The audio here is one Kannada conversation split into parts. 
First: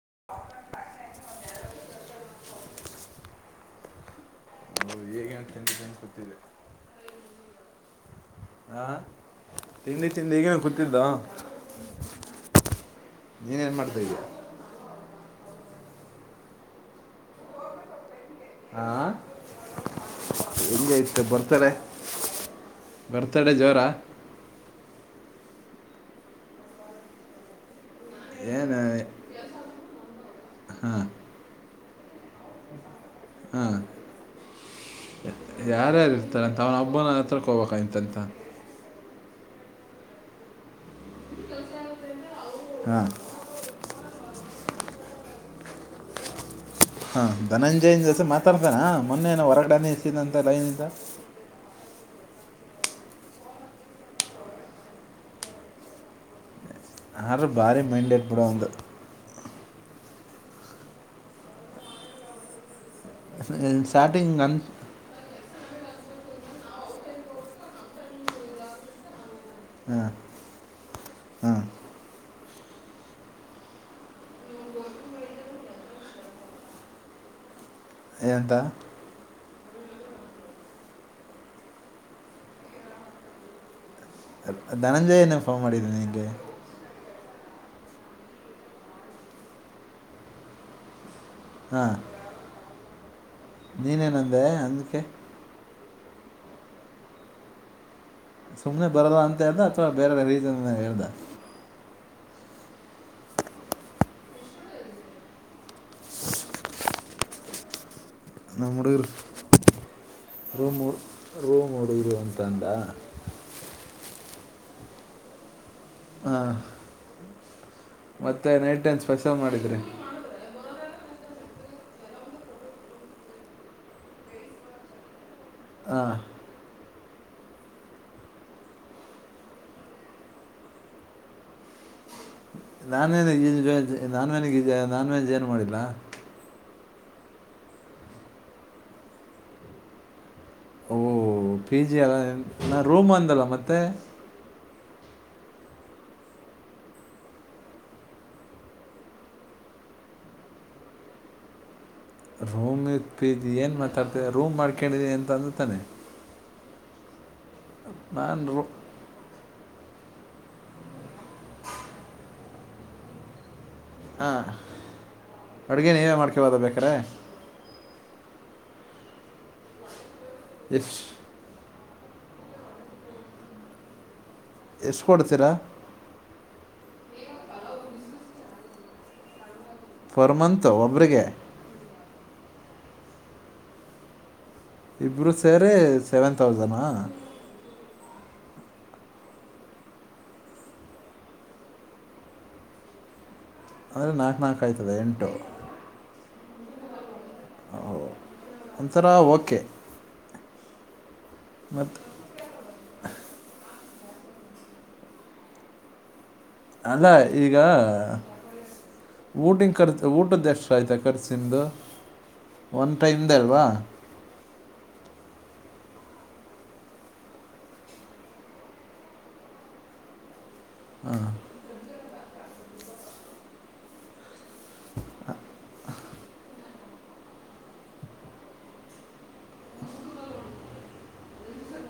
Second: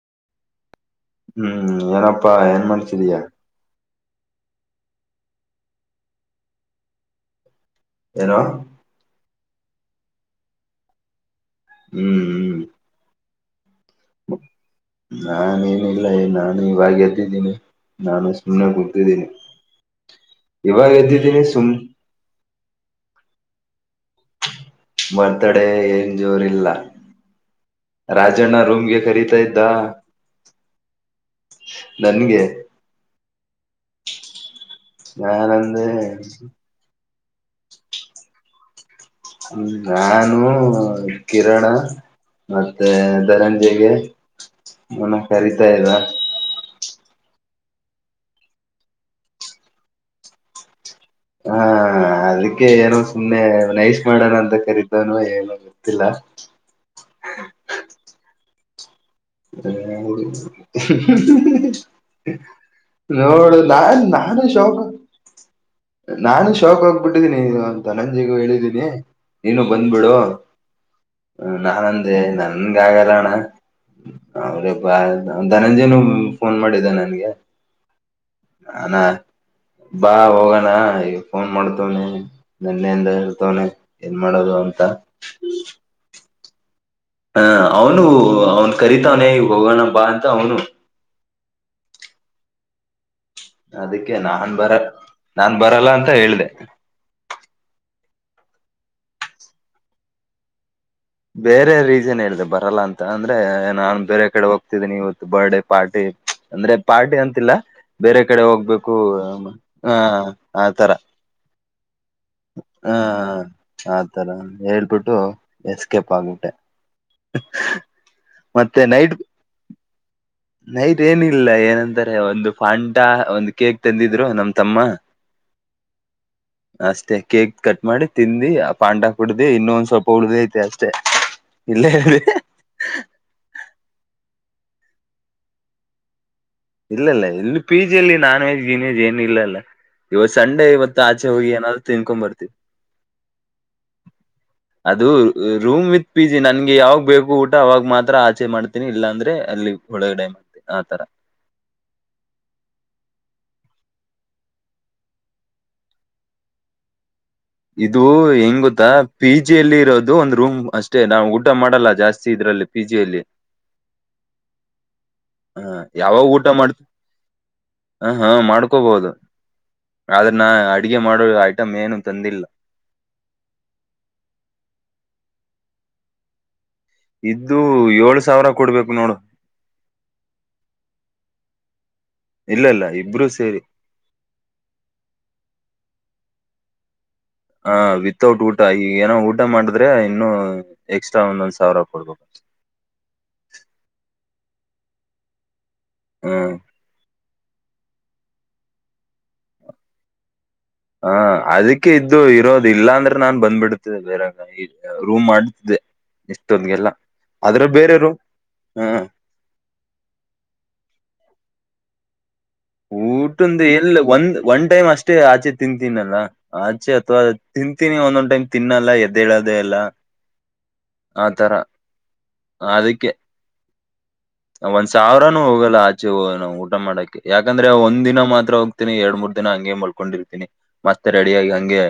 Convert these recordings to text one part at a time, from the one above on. [inaudible] ಹ್ಮ್ ಏನಪ್ಪಾ ಏನ್ ಮನಸಿದಯಾ [inaudible] ಏನೋ ಹಾ ತಿಂಡಿ ತಿಂಡಿ ಈಗೇನು ಕೂತಿದ್ದ ಹ್ಮ್ ಹ್ಮ್ ನೀನ್ ನ್ ಮಾಡ್ತೀಿ ಶರಿ ನಾನೇನಿಲ್ಲ ನಾನು ಇವಾಗ ಎದ್ದಿದ್ದೀನಿ ನಾನುಷ್ಟ ಸುಮನ ಹಾ ಗೂತಿದ್ದ ಇವ ವ್ದಿದ್ದಿ ನೀ ಸುಮ ಬರ್ತಡೇ ಜೋರ ಬರ್ತಡೇ ಎಏಂಜೋರಿಲ್ಲ ರಾಜಣ್ಣ ರೂಮ್ಗೆ ಕರೀತಾ ಇದ್ದ ಹಾ ನನ್ಗೆ ನಾನಂದೆ ಯಾರ್ಯಾರ ಇರ್ತಾರೆ ಅಂತ ಅವನ ಹಬ್ಬನ ರ್ಕೋಬೇಕಂತಂತ ಹ್ಮ ನಾನು ಕಿರಣ ಮತ್ತೆ ಹಾಂ ಧನಂಜೆಗೆ ಹನ ಕರತಾ ಇದಾ ಹಾ ಧನಂಜಯನ್ ಜೊತೆ ಮಾತಾಡ್ತಾನ ಮೊನ್ನೆನೋ ಹೊರಗಡೆನೇ ಇರ್ತಿದ ಅಂತ ಲೈನಿಂದ ಹಾ ಅದಕ್ಕೆ ಏನೋ ಸುಮ್ಮ್ನೆ ನೈಸ್ ಮಾಡೋಣ ಅಂತ ಕರೀತನು ಏನು ಗೊತ್ತಿಲ್ಲ ಹಾರ ಭಾರಿ ಮೈಂಡೆಡ್ ಬಂದ್ [inaudible] ನೋ ನಾನ್ ನಾನ ಸ್ಟಾರ್ಟಿಂಗ್ ಅನ್ ಶೋಕ ನಾನು ಶೋಕ್ ಹೋಗ್ಬಿಟ್ಟಿದ್ದೀನಿ ಅಂತ ನಂಜಿಗೂ ಹೇಳಿದ್ದೀನಿ ನೀನು ಹಾಂ ಬಂದ್ಬಿಡುುವ ಹ್ಮ ಹಾಂ ನಾನಂದೆ ನನ್ಗೆ ಆಾಗಲ್ಲಣ್ಣ ಅವ್ರೇಬಾ ಧನಂಜಯನ ಫೋನ್ ಮಾಡಿದ್ದ ನನ್ಗೆ ಏನಂತ ಅದ ಬಾ ಹೋಗೋಣ ಈಗ ಫೋನ್ ಮಾಡ್ತವನನೆ ನೆನ್ನೆಯಿಂದ ಹೇಳ್ತವನನೆ ಏನ್ ಮಾಡೋದು ಅಂತ ಧನಂಜಯನೇ ಫೋನ್ ಮಾಡಿದ್ದೀನಿ ನಿನಗೆ ಹಾ ಅವನು ಅವ್ನು ಕರೀತವನೇ ಈ ಹೋಗೋಣ ಬಾ ಅಂತ ಅವನು ಹಾ ಅದಕ್ಕೆ ನಾನ್ ಬರ ಅದಕ್ಕೆ ನಾನ್ ಬರಲ್ಲ ಅಂತ ಹೇಳ್ದ ಸುಮನೆ ಬರದ ಅಂತ ಹೇಳ್ದ ಅಥವಾ ಬೇರೆ ರೀನ್ ಹೇಳ್ದ ನ್ ಹೇಳಿದೆ ಬರಲ್ಲ ಅಂತ ಅಂದ್ರೆ ನಾನನ್ ಬೇರೆ ಕಡೆ ಹೋಗ್ತಿದ್ದೀನಿ ಇವತ್ತು ಬರ್ಡೇ ಪಾರ್ಟಿ ಅಂದ್ರೆ ಪಾರ್ಟಿ ಅಂತಿಲ್ಲ ಬೇರೆ ಕಡೆ ನಮ್ಮ ಹೋಗ್ಬೇಕು ಹುಡುಗರು ಹ ಆ ತರ ಮೂಡ ಹ್ಮ ಹದು ತರ ಹೇಳ್ಬಿಟ್ಟು ಎಸ್ಕ ಪಂಗಟ್ಟ ಹ ಮತ್ತೆ ನೈಟ್ ಟೈಮ್ ಸ್ಪೆಷಲ್ ಮಾಡಿದ್ರಿ ನೈಟ್ ಏನಿಲ್ಲ ಏನಂತಾರೆ ಒಂದು ಪಾಂಟಾ ಒಂದ್ ಕೇಕ್ ತಂದಿದ್ರು ನಮ ತಮ್ಮ ಹಾಂ ಅಷ್ಟೇ ಕೇಕ್ ಕಟ್ ಮಾಡಿ ತಿಿಂದಿ ಆ ಪಾಂಟಾ ಕುಡ್ದ ಇನ್ನೊ ಒಂದ್ ಸ್ವಲ್ಪ ಉಳ್ದ ಐತಿ ಅಷ್ಟೆ ಇಲ್ಲ ಹೇಳಿ ನಾನ್ನ ವ್ ನಾನ್ವೆನಿಗೆ ನಾನ್ವೆಜ್ ಏನು ಮಾಡಿಲ್ಲ ಇಲ್ಲ ಇಲ್ಲ ಇಲ್ಲಿ ಪಿ ಜಿಲ್ಲಿ ನಾನ್ ವೆಜ್ ಜನ್ವೆಜ್ ಏನು ಇಲ್ಲಲ್ಲ ಇವತ್ತು ಸಂಡೇ ಇವತ್ತು ಓ ಹೋಗಿ ಪಿ ಏನಾದ್ರು ಜಿ ಅಲ್ಲ ತಿನ್ಕೊಂಡ್ ಬರ್ತೀವಿ ನ ರೂಮ್ ಅಂದಲ್ಲ ಮತ್ತೆ ಅದು ರೂಮ್ ವಿತ್ ಪಿ ಜಿ ನನ್ಗೆ ಯಾವಾಗ ಬೇಕು ಊಟ ಅವಾಗ ಮಾತ್ರ ಆಚೆ ಮಾಡ್ತೀನಿ ಇಲ್ಲಾ ಅಂದ್ರೆ ಅಲ್ಲಿ ಒಳಗಡೆ ಮಾಡ್ತಿ ಆತರ ರೂಮ್ ಇ ಏನ್ ಮಾತಾಡ್ತ ರೂಮ್ ಮಾಡ್ಕೊಂಡಿದಿ ಅಂತ ಅಂದು ತಾನೆ ಇದು ನಾನು ಹೆಂಗ ರೂ ಗೊತ್ತಾ ಪೀಜ ಪಿ ಜಿಯಲ್ಲಿ ಇರೋದು ಒಂದು ರೂಮ್ ಅಷ್ಟೇ ನಾವು ಊಡ್ಡ ಮಾಡಲ್ಲ ಜಾಸ್ತಿ ಇದ್ರಲ್ಲಿ ಪಿಜಿಯಲ್ಲಿ ಹಾಂ ಅಡುಗೆ ನೀವೇ ಯಾವಾಗ ಊಟ ಮಾಡ್ಕೊಬೋದು ಮಾಡ್ತ ಬೇಕ್ರೆ ಹ ಹಾ ಮಾಡ್ಕೋಬಹದು ಆದ್ರೆ ನ ಅಡಗೆ ಎಷ್ಟು ಮಾಡೋ ಐಟಮ್ ಏನು ತಂದಿಲ್ಲ ಎಷ್ಟ ಕೊಡ್ತೀರಾ ಇದ್ದು ಏಳ್ು ಸಾವಿರ ಕೊಡ್ಬೇಕು ನೋಡು ಫರ್ ಮಂತು ಒಬ್ಬರಿಗೆ ಇಲ್ಲ ಇಲ್ಲ ಇಬ್ರೂ ಸೇರಿ ಇಬ್ರು ಸೇರಿ ಸೆವೆನ್ ತೌಸನ್ಾ ಹಾ ವಿತೌಟ್ ಊಟ ಈಗ ಏನೋ ಊಟ ಮಾಡಿದ್ರೆ ಇನ್ನು ಎಕ್ಸ್ಟ್ರಾ ಒಂದೊಂದ್ ಸಾವಿರ ಕೊಡ್ಬೇಕ ಅಂದರೆ ನಾಲ್ಕು ನಾಲ್ಕು ಆಯ್ತದೆ ಎಂಟು ಹ್ಮ್ ಒಂಥರ ಓಕೆ ಹಾ ಅದಕ್ಕೆ ಮತ್ತು ಇದ್ದು ಇರೋದು ಅ ಇಲ್ಲಾಂದ್ರೆ ನಾನ್ ಬಂದ್ಬಿಡ್ತೆ ಬೇರೆ ರೂಮ್ ಮಾಡತಿದ್ದೆ ಅಲ್ಲ ಈಗ ಹ ಊಟನ್ ಕರ್ಚ ಊಟದ್ದ ಎಷ್ಟ ಆಯ್ತ ಕಖರ್ಸ್ದು ಊಟಂದು ಎಲ್ಲ ಒಂದ ಒನ್ ಟೈಮ್ ಅಷ್ಟೇ ಆಚೆ ತಿಂತೀನಲ್ಲ ಆಚೆ ಅಥವಾ ತಿಂತೀನಿ ಒಂದೊಂದ್ ಟೈಮ್ ತಿನ್ನಲ್ಲ ಎದ್ದ ಹೇಳದೆ ಎಲ್ಲ ಆತರ ಅದಕ್ಕೆ ಒಂದ್ ಸಾವಿರಾನೂ ಹೋಗಲ್ಲ ಆಚೆ ನ ಊಟ ಮಾಡಕ ಯಾಕಂದ್ರೆ ಒಂದ್ ದಿನ ಮಾತ್ರ ಹೋಗ್ತೀನಿ ಎರಡ್ ಮೂರ್ ದಿನ ಹಂಗೆ ಮಲ್ಕೊಂಡಿರ್ತೀನಿ ಮಸ್ತ್ ರೆಡಿಯಾಗಿಿ ಹಂಗೆ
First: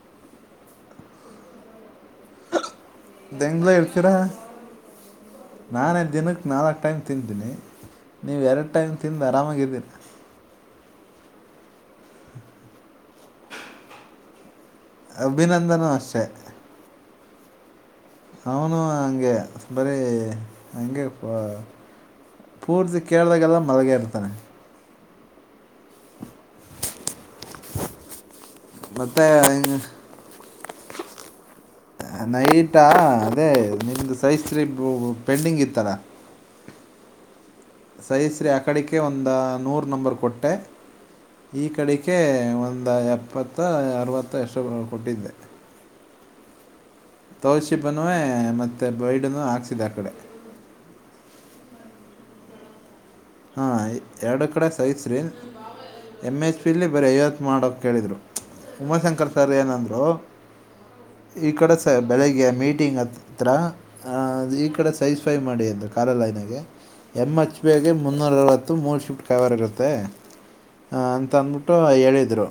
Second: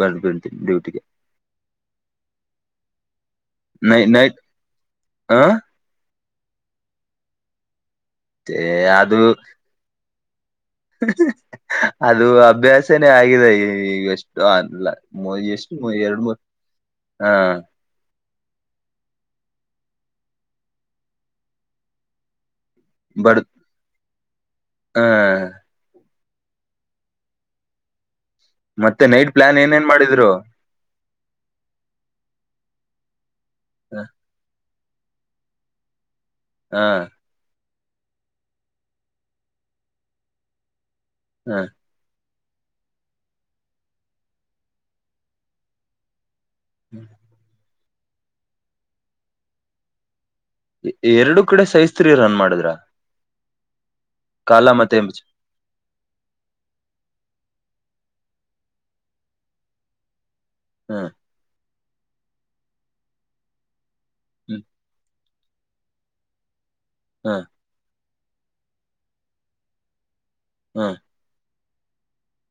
ಬರ್ಬಳ್ತೀನಿ ಡ್ಯೂಟಿಗೆ ಹೆಂಗ್ ನೈ ಹೇಳ್ತೀರಾ ನೈಟ್ ಹ ನಾನೇ ದಿನಕ್ಕೆ ನಾಲ್ಕು ಟೈಮ್ ತಂತೀನಿ ನೀವು ಎರಡು ಟೈಮ್ ಅದು ತಿಂದು ಆರಾಮಾಗಿದ್ದೀನ ಅದು ಅಭ್ಯಾಸನೇ ಆಗಿದೆ ಈ ಈಗಷ್ಟು ಅ ಇಲ್ಲ ಮ ಎಷ್ಟು ಅಭಿನಂದನೂ ಎರಡು ಅಷ್ಟೇ ಮೂರು ಹಾ ಅವನು ಹಂಗೆ ಬರೀ ಹಂಗೆ ಪೂರ್ತಿ ಕೇಳಳಾಗೆಲ್ಲ ಮರಗ್ಯಾರದು ಸ ಹಾ ಮತ್ತೆ ನೈಟ್ ಪ್ಲಾನ್ ಏನೇನ್ ಮತ್ತು ಮಾಡಿದ್ರು ನೈಟಾ ಅೇ ಹ ನಿಮ್ದು ಸಹಸ್ತ್ರಿೀ ಪೆಂಡಿಂಗ್ ಇರ್ತರ ಹಾ ಸಹಸ್ರೀ ಆ ಕಡೆಕ್ಕೆ ಒಂದು ನೂರು ನಂಬರ್ ಕೊಟ್ಟೆ ಈ ಕಡೆಿಕ ಒಂದು ಎಪ್ಪತ್ತ ಅರರುವತ್ತ ಎಷ್ಟು ಕೊಟ್ಟಿದ್ದೆ ಹ್ಮ್ ತೌಶಿಪ್ನ್ನು ಮತ್ತೆ ಬೈಡ್ನ್ನು ಹಾಕ್ಸಿದೆ ಆ ಕಡೆ ಎರಡು ಕಡೆ ಸಹಸ್ತ್ರಿ ರನ್ ಮಾಡಿದ್ರ ಹಾ ಎರಡು ಕಡೆ ಕಾಲ ಸೈ ಮತ್ತೆ ಎಂಬ ರೀ ಎಮ್ ಎಚ್ ಪಿಲಿ ಬರೀ ಐವತ್ತು ಮಾಡಕ್ಕೆ ಕೇಳಿದ್ರು ಉಮಾಶಂಕರ್ ಸರ್ ಏನಂದ್ರು ಹ್ಮ್ ಇಕಡ ಬೆಳಗ್ಗೆ ಮೀಟಿಂಗ್ ಹತ್ರ [unintelligible] ಹ ಹ್ಮ್ ಈ ಕಡೆ ಸೈಜ್ [unintelligible] ೈ ಮಾಡಿ ಅಂದ್ರೆ ಕ ಕಾರಲ್ಲಗೆ [unintelligible] ಎಮ್ ಹ್ಮ್ ಎಚ್ ಪಗೆ [unintelligible] ಮುನ್ನೂರರವತ್ತು ಮೂರು ಶಿಫ್ಟ್ ಕೈವರ್ ಇರುತ್ತೆ [unintelligible] ಹ್ಮ್ ಹ ಅಂತ ಅಂದ್ಬಿಟ್ಟು [unintelligible] ಹೇಳಿದ್ರು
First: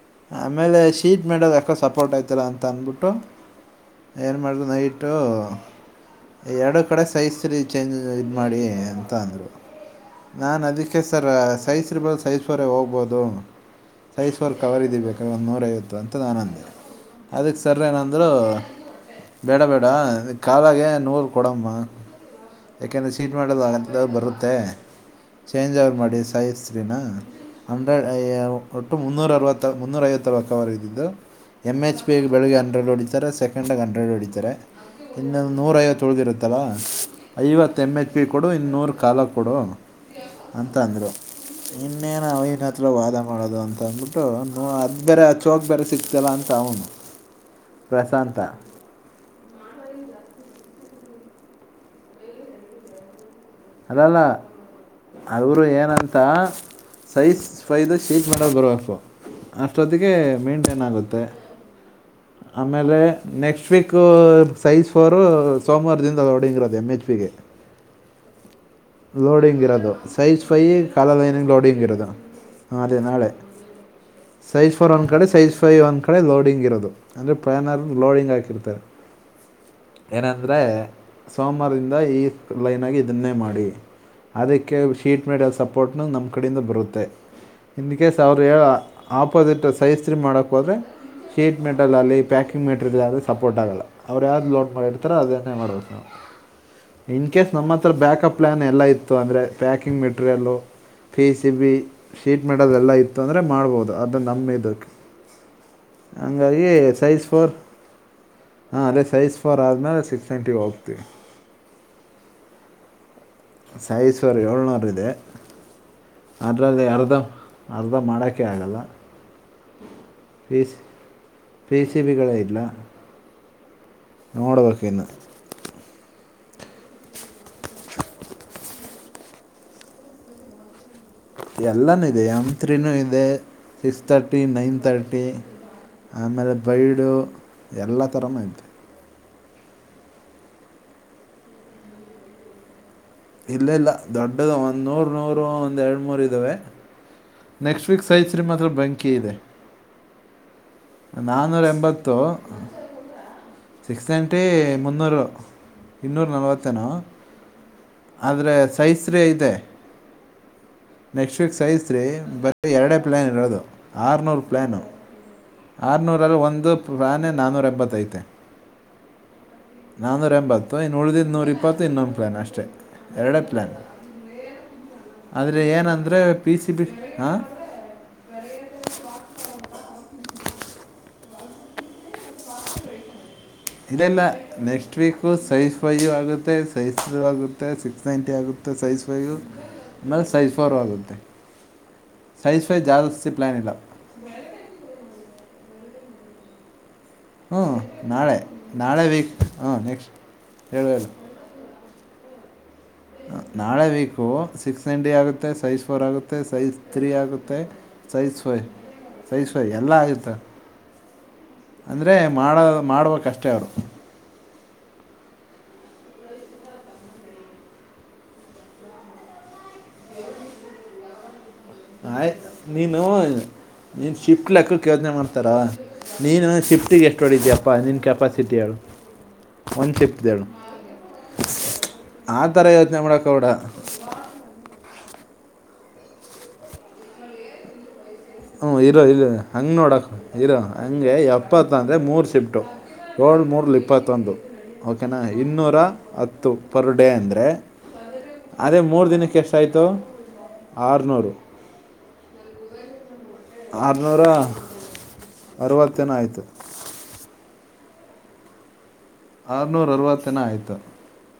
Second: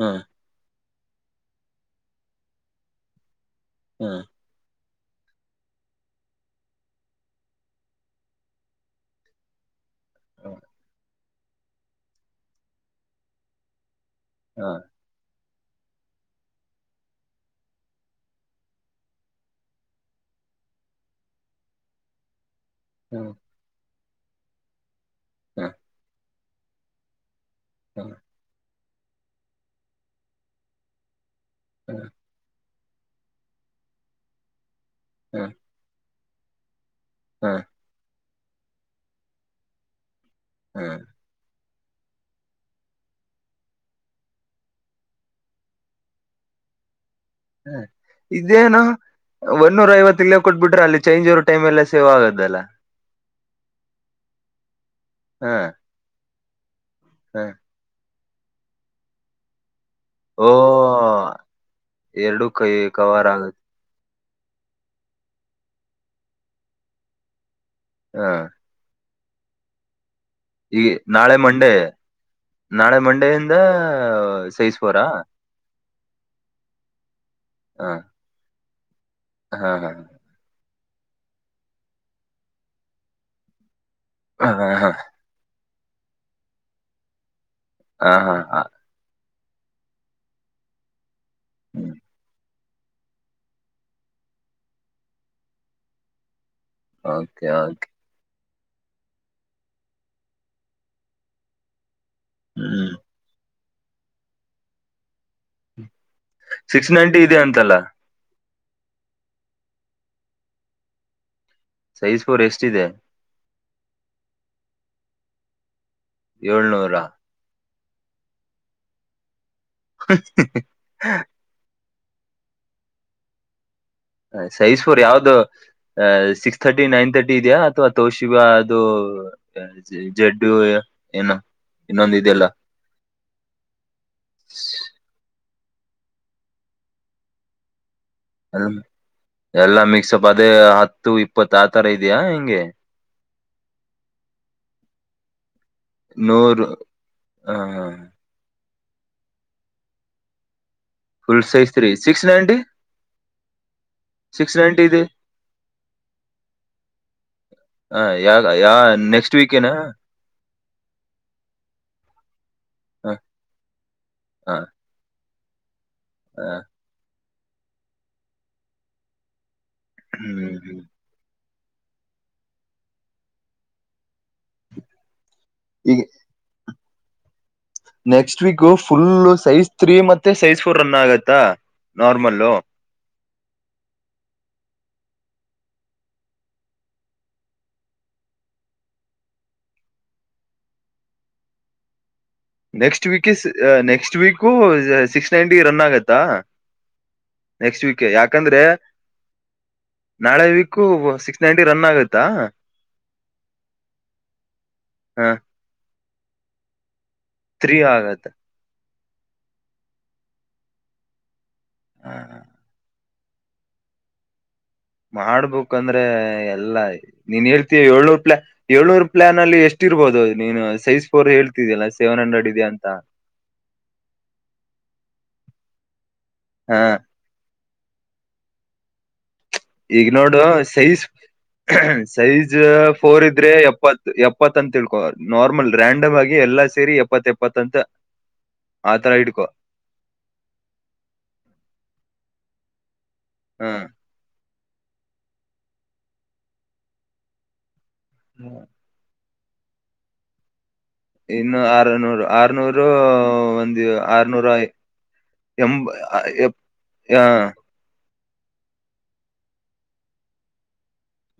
ಹ್ಮ್ ಆಮೇಲೆ [unintelligible] ಟ್ರೀಟ್ ಮಾಡದು ಯಾಕೋ ಸುಪ್ಲೋರ್ಟ್ ಆಯ್ತಲ್ಲ ಅಂತ ಅಂದ್ಬಿಟ್ಟು ಹ್ಮ್ ಹ್ಮ್ [unintelligible] ಏನ್ ಮಾಡುದು ನೈಟ್ [unintelligible] ಬಟ್ಟು ಎರಡು ಕಡೆ ಸೈಜೀ ಚೇಂಜ್ ಇದು ಮಾಡಿ ಅಂತ ಅಂದರು [unintelligible] ನಾನ್ ಅದಕ್ಕೆ [unintelligible] ಸರ್ ಸೈಜ ಇರ್ಬೋದು ಸೈಜ್ವರೆ ಹೋಗ್ಬೋದು [unintelligible] ಸೈಸ್ ವರ್ ಹ್ಮ್ ಕವರ್ ಇದ್ದರ್ಬೇಕ [unintelligible] ನೂರ ಐವತ್ತು ಅಂತ ನಾನು ಅಂದೆ ಅದಕ್ಕೆ ಸರ ಏನಂದರೂ ಬೇಡ ಬೇಡ ಕಾಲಾಗೆ ನೂರು ಕೊಡಮ್ಮ [unintelligible] ಯಾಕಂದ ಸೀ ಹ್ಮ್ ಹ್ಮ್ ಹ್ಮ್ ಮಾಡೋದಲ್ಲ [unintelligible] ದ ಬರುತ್ತ [unintelligible] ತ್ತೆ [unintelligible] ಚೇಂಜ್ ಆ ಅವ್ರ ಮಾಡಿ [unintelligible] ಸಾಯಸರಿನ [unintelligible] ಹಂಡ್ರೆಡ್ ಹ್ಮ್ ಐಯಾವ್ [unintelligible] ಒಟ್ಟು ಮುನ್ನೂರ ಅರರುವತ್ತು ಮುನ್ನೂರೈಐವತ್ತುರುವ ಕ ಅವರ ಇದ್ದಿದ್ದು [unintelligible] ಎಮ್ ಎಚ್ ಹ್ಮ್ ಪಿಗೆ ಬೆಳಗ್ಗೆ [unintelligible] ಹಂಡ್ರೆಡ್ ಹೊಡಿತಾರೆ ಸೆಕೆಂಡಾಗಿ ಹಂಡ್ರೆಡ್ ಹೊಡಿತಾರೆ [unintelligible] ಇನ್ನೊಂದು ನೂರ ಐವತ್ತು ತೊಳ್ದಿರುತ್ತೆ [unintelligible] ಅಥವಾ [unintelligible] ಹ್ಮ್ ಐವತ್ತ ಎಂಬ ಎತ್ತು [unintelligible] ಕೊಡು ಇನ್ನೂರು ಕಾಲಕ್ಕೆ [unintelligible] ಕೊಡೋಣ [unintelligible] ಅಂತ ಹ್ಮ್ ಅಂದರು [unintelligible] ಇನ್ನೇನು ಅವಹನ ಹತ್ರಿ ವಾದ ಮಾಡೋದು ಅಂತ ಅಂದ್ಬಿಟ್ಟು ಅದು ಬೇರೆ ಅ ಚೋಕ್ ಬೇರೆ ಸಿಕ್ತಲ್ಲ ಅಂತ ಅವನು [unintelligible] ಹ ಪ್ರಶಾಂತ ಇದೇನು ಒನ್ನೂರ ಐವತ್ತಲ ಕೊಟ್ಬಿಟ್ಟು [unintelligible] ಅಲ್ಲಿ ಚೇಂಜ ಇರ್ರ ಟೈಮ ಎಲ್ಲ ಸೇ್ಗದಲ್ಲ [unintelligible] ಅದಲ್ಲ [unintelligible] ಹಾ ಅವರು ಏನಂತ ಹ ಸೈಜ್ಫೈದ ಸ್ [inaudible] ಚ್ ಮಾಡೋ ಬರೋ ಅಪ್ಪ ಅ ಜೊತೆಗೆ ಓ ಮೇಂಟೈನ್ ಆಗುತ್ತೆ ಎರಡು ಕೈ ಆಮೇಲೆ ಕವರ್ ಆಗುತ್ತೆ ನೆಕ್ಸ್ಟ್ ವೀಕು ಸೈಸ್ ಫಾರ ಸೋಮವಾರ ದಿಂದ ಅೋಡಿಂಗ ಎಂ ಹೆಚ್ ಪಿಿಗೆ ಹಾ ಲೋಡಿಂಗ್ ಇರೋದು ಸೈಜ್ ಫೈ ಕಾಲ ನಾಳೆ ಲೈನಿಗೆ ಮಂಡೇ ಲೋಡಿಂಗ್ ಇರೋದು ಅದೇ ನಾಳೆ ಸೈಜ್ ಫೋರ್ ಸೈಸ್ಬೋರಾ ಒಂದು ಕಡೆ ಸೈಜ್ ಫೈ ಒಂದು ಕಡೆ ಲೋಡಿಂಗ್ ಇರೋದು ಅಂದರೆ ಪ್್ಯಾನರ್ ಹ ಲೋಡಿಂಗ್ ಹಾಕಿರ್ತಾರೆ ಹಾ ಹಾ ಏನೆಂದರೆ ಸೋಮವಾರದಿಂದ ಈ ಲೈನ್ ಆಗಿ ಇದದನ್ನೇ ಮಾಡಿ ಹಾ ಅದಕ್ಕೆ ಹಾ ಶೀಟ್ ಮೇಡಲ್ ಸಪ್ಪ [inaudible] ಟ್ನಲ್ ನಮ್ಮ ಕಡೆಯಿಂದ ಬರುತ್ತೆ ಇ ಹಾ ಕೇಸ್ ಹಾ ಅವಾವ್ರರು ಹಾ ಏಳು ಆಪ್ ಇಪ್ಪಸಿಟ್ ಸೈಜಸ್್ರ ಮಾಡೋಕ್ಕೆ ಹೋದ್ರರೆ ಸ್ಟೇಟ್ ಮೆಟಲ್ ಹ್ಮ್ ಅಲ್ಲಿ ಪ್ಯಾಕ್ ಕಕ್ಕಿಂಗ್ ಮಟೀರಿಯಲ್ ಯಾ್ದೂ ಸೋರ್ಟ್ ಆಗಲ್ಲ ಅವ್ ಯಾವ್ದು ಲೋಡ್ ಮಾಡಿರ್ತಾರೆ ಅದನ್ನೇ ಮಾಡಬೇಕು ನಾವು ಕೆ ಹಾಗೆ ಪ್ಲಯಾನ್ ಎಲ್ಲ ಇತ್ತು ಅಂದ್ರೆ ಪ್ಯಾಕಿಂಗ್ ಮೆಟೀರಿಯಲ್ಲ ಫೀ ಸಿ ಬಿ ಶೀಟ್ ಮಾಡೋದ ಎಲ್ಲ ಹ್ಮ್ ಇತ್ತು ಅಂದ್ರೆ ಮಾಡ್ಬಹದು ಅದು ನಮ್ಮೆ ಇದು ಸಿಕ್ಸ್ ನೈಂಟಿ ಇದೆ ಅಂತಲ್ಲ ಹಾಂ ಅಲ್ಲೇ ಸೈಜ್ ಫೋಾರ್ ಆದ್ಮೇಲೆ ಸಿಕ್ಸ್ ಟ್ವೆಂಟಿ ಗೆ ಹೋಗ್ತೀವಿ ಸೈಜ್ ಫೋರ್ ಎಷ್ಟಿದೆ ಸಾಯ ಸರ್ ಏಳ್ನೂರ ಇದೆ ಅರ ಅದ ಏಳ್ನೂರ ಅರ್ತ ಅರ್ಧ ಮಾಡೋಕ್ಕೆ ಆಗಲ್ಲ ಹ ಜೆಸಿಬಿ ಗಳೇ ಇಲ್ಲ ಹ ಸಹಸೂರ್ ನೋಡ್ಬೇಕಿನ್ನು ಯಾವ್ದು ಅಹ ಸಿಕ್ಸ್ ತರ್ಟಿ ನೈನ್ ತರ್ಟಿ ಇದೆಯ ಅಥವಾ ತೋಶಿಕ ಅದು ಜಡ್ಡು ಏನು ಎಲ್ಲಾನೂ ಇನ್ನೊಂದ ಇದೆ ಇದೆಯಲ್ಲ ಎಮ್ ತ್ರೀೂ ಇದೆ ಸಿಕ್ಸ್ ತಥರ್ಟಿ ನೈನ್ ತರ್ಟಿ ಆಮೇಲೆ ಬೈಡು ಎಲ್ಲ ಉ ತರಮ ಅದು ಎಲ್ಲಾ ಮಿಕ್ಸಪ್ ಅದೇ ಹತ್ತು ಇಪ್ಪತ್ತು ಆತರ ಇದೆಯಾ ಹಿಂಗೆ ಇಲ್ಲ ಇಲ್ಲ ದೊಡ್ಡದು ಒಂದ್ ನೂರ್ ನೂರು ಎರಡು ಮೂರ್ ಇದಾವೆ ನೂರು ನೆಕ್ಸ್ಟ್ ವೀಕ್ ಸಹತ್್ರರಿ ಮಾತ್ರ ಬಂ. ಬಕ್ಕ ಇಿದೆ. ಫುಲ್ ನಾಾನೂರ ಸೈಜ್ ತ್ರೀ ಎಂಬತ್ತು six ninety six ninety ninety ಇದೆ ಮುನ್ನೂರು ಇನ್ನೂರ ನಲ್ವತ್ತೇನು ಹ ಯಾವ ಆದರೆ ಯಾ ಸೈಸ ರೀ ನೆಕ್ಸ್ಟ್ ಇದೆ. ವೀಕೇನಾ ನೆಕ್ಸ್ಟ್ ವೀಕ್ ಸೈಸ್ ರೀ ಬರ ಎರಡೇ ಹ ಪ್ಲ್ಾನ್ ಇರೋದು ಆರುನೂರು ಹ ಪ್ಲ್ಯಾನು. ಆರ್ನೂರಲ್ಲಿ ಒಂದು ಪ್ರಾಣಿ. ನಾನೂರ ಎಂಬತ್ತೈತೆ. ನಾನೂ ರ ಹ್ಮ್ ಎಂಬತ್ತು ಹ್ಮ್. ಇನ್ ಉಳ್ದಿದ್ ನೋ. ಇಪ್ಪತ್ತು ಇನ್ನೊಂದು ಪ್ಲ್ಯಾನ್ ಅಷ್ಟೇ ಎರಡೇ ಪ್ಲ್ಾನ್. ಆದ್ರೆ ಈಗ ಏನಂದ್ರೆ ಪಿ ಸಿ. ಸಿ ಹಾಂ. Next week full size three ಮೆ. ಮತ್ತೆ ಸೈಜ್ಫೂರ್ ರನ್ನ ಆಗತ್ತಾ. ನಾರ್ಮಲ್ಲು ಇದೆಲ್ಲ ನೆಕ್ಸ್ಟ್. ್ರೀಕು ಸೈಜ್ ಫೈಯ ಆಗುತ್ತೆ ಸೈಜ್ ೂ ಆಗುತ್ತೆ ಸಿಕ್ಸ್ ನೈಂಟಿ ಆಗುತ್ತೆ ಸೈಜ್ ಫೈಯ್ ಆಮೇಲೆ ಸೈಜ್ ಫೋರ್ ಆಗುತ್ತೆ. ಸೈಜ್ ಫೈವ್ ನೆಕ್ಸ್ಟ್ ವೀಕ ಜಾಸ್ತಿ ಪ್ಲ್ಯಾನ್ ಇಲ್ಲ next week six ninety run ಆಗತ್ತೆ. ತ್ತಾ. ಹ್ಞೂ ನೆಕ್ಸ್ಟ್ ವೀಕ್ ನಾಳೆ ಯಾಕಂದ್ರೆ ನಾಳೆ ವೀಕ್ ಹಾಂ ನೆಕ್ಸ್ಟ್ ನಾಳೆ ವೀಕು ಹೇಳು ಹೇಳು ಸಿಕ್ಸ್ ನೈಂಟಿ ರನ್ ಆಗತ್ತ. ದಾ. ನಾಳೆ ವೀಕು ಸಿಕ್ಸ್ ಎಂಟಿ ಹ ಆಗುತ್ತೆ ಸೈಜ್ ಫೋರ್ ಆಗುತ್ತೆ. ತ್ತ ಸೈಜ್. ರಿಯಗುತ್ತೆ ತ್ರೀ ಆಗತ್ತೆ ಸಹಿಸುವೆ. ಸೈ ಸೈ ಎಲ್ಲ ಆಯತ. ಅಂದ್ರೆ ಹ ಮಾಡ ಮಾಡ್ಬೇಕ. ಕಷ್ಟರು. ಮಾಡ್ಬೇಕಕ್ ಅಂದ್ರೆ ಎಲ್ಲಾ ನೀನ್ ಹೇಳ್ತೀ ಏಳ್ನೂರ್ ಪ್ಲಾನ್ ಏಳ್ನೂರ್ ಪ್ಲಯಾನ್ ಅಲ್ಲಿ ಎಷ್ಟ ಇರ್ಬೋದು ನೀ ಸೈಜ್ ಪಫೋರ್ ಹೇಳ್ತ. ಆಯ್ ನೀನು ನೀನ್ ಶಿಫ್ಟ್ ಲೆಕ್ಕ ಯೋಜನೆ ಮಾಡ್ತಿ. ತರ. ನೀನು ನ ಹ ಶಿಫ್ಟಿಗೆ ಎಷ್ಟುೊಡಿದೀೆಯ. ಪಾನೀಿನ ಕೆಪಾಾಸಿಟಿ ಅವ. ಈಗ ನೋಡು ಸೈಜ್ ಆ ಸೈಜ್ ಥರ ಯೋಚನೆ ಫೋರ್ ಮಾಡೋಕೆ ಬೇಡ ಇದ್ರೆ ಎಪ್ಪತ್ ಎಪ್ಪತ್ ಅಂತ ತಿಳ್ಕೊ ನಾರ್ಮಲ್. ಬ್ರ್ಯಾಂಡಮ್ ಆಗಿ ಎಲ್ಲಾ ಸೇರಿ ಎಪ್ಪತ್ತ ಎಪ್ಪತ್ತ ಅಂತ. ಹ್ಮ ಇರೋ ಆತರ ಇ ಇಡ್ಕೊ ಹಂಗ್ ನೋಡಕ್ ಇರೋ ಹಂಗೆ ಎಪ್ಪತ್ತ ಅಂದ್ರೆ ಮೂರ್ ಶಿಫ್ಟು. ಏಳು ಹ ಮೂರಲ್ಲಿ ಇಪ್ಪತ್ತೊಂದು. ಓಕೆನಾ ಇನ್ನೂರ ಹತ್ತು ಪರ್ ಡೇ ಅಂದರೆ ಅದೇ ಮೂರು ದಿನಕ್ಕೆ ಎಷ್ಟು ಸಾಯಿತ ಇನ್ನು ಆರ್ನೂರು ಆರ್ನೂರು ಒಂದು ಆರುನೂರ ಆರನೂರು ಎ ಅರವತ್ತೇನೋ ಆಯಿತು ಎ ಹ ಆರ್ನೂರ ಅರವತ್ತನ ಆಯ್ತು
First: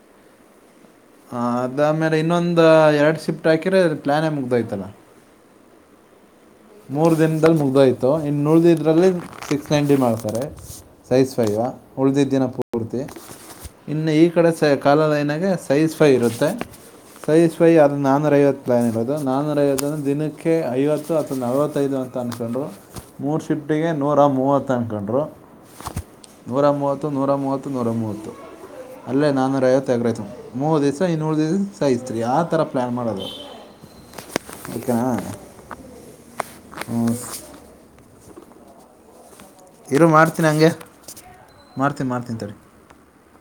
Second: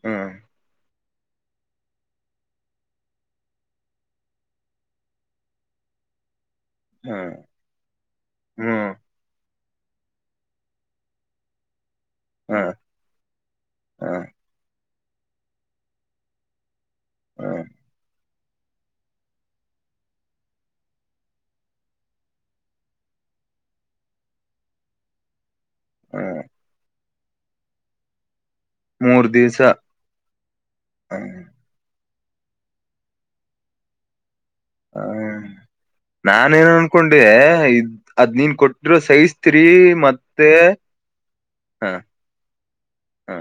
ಹ್ಮ್ ಹ ಅದ್ಮೇಲೆ ಇನ್ನೊಂದ್ ಎರಡ್ ಶಿಫ್ಟ್ ಹಾಕಿರ ಪ್ಲಾನೇ ಮುಗ್ದಯ್ತಲ್ಲ ಮೂರ್ ಹ್ಮ್ ದಿನದಲ್ಲಿ ಮುಗ್ದೋಯ್ತು ಇನ್ನು ನಳ್ದ ಹ್ಮ್ ಇದ್ರಲ್ಲಿ ಸಿಕ್ ಸೆಂಡ ಮಾಡ್ತಾರೆ ಸೈಜ್ ಫೈವಾ ಉಳಿದಿದ್ದೀಿನ ಪೂರ್ತಿ ಇನ್ನು ಹ್ಮ್ ಈ ಕಡೆ ಸಹ ಕಾಲದ ನಾಗೆ ಸೈಜ್ ಫೈ ಇರುತ್ತೆ ಹ್ಮ್ ಸೈ್ವೈ ಅದದು ನಾಾನೂರೈಐವತ್ತು ಪ್ಲ್ಯಾನ್ ಇರೋದು ನಾನುರ ಇಂದೆ ದಿನಕ್ಕೆ ಐವತ್ತು ಹತ್ತು ನಲವತ್ತೈದು ಅಂತ ಅಂದಕೊಂಡ್ರು ಮೂರು ಶಿಫ್ಟಿಗೆ ನೂರ ಮೂವತ್ತು ಅನ್ಕೊಂಡ್ರು ಹ್ಮ್ ನೂರ ಮೂವ ಹತ್ತು ನೂರ ಮೂವತ್ತು ನೂರ ಮೂವತ್ತು ಅಲ್ಲೇ ಮೂರ್ ದಿವ್ಸ ನಾಾನೂರ ಐವತ್ತು ಎಗ್ರ ಆತು ಮೂವರು ದಿವ್ಸ ಹ ಇನ್ನೂರು ದಿವ ಸೈ್ು ರಿ ಯಾವ ಥರ ಪ್ಲ್ಯಾನ್ ಮಾಡೋದು ಈಕ್ಕೆ ನಾನೇಏನ್ ಅನ್ಕೊಂಡೆ ಅದ್ ನೀನ್ ಕೊಟ್ಟಿರೋ ಸಹಿಸ ಇರೋ ಮಾಡ್ತೀನಿ ಹಂಗೆ ಮಾಡ್ತೀನಿ ಮಾಡ್ತೀನಿ ತಡಿ ಹಾ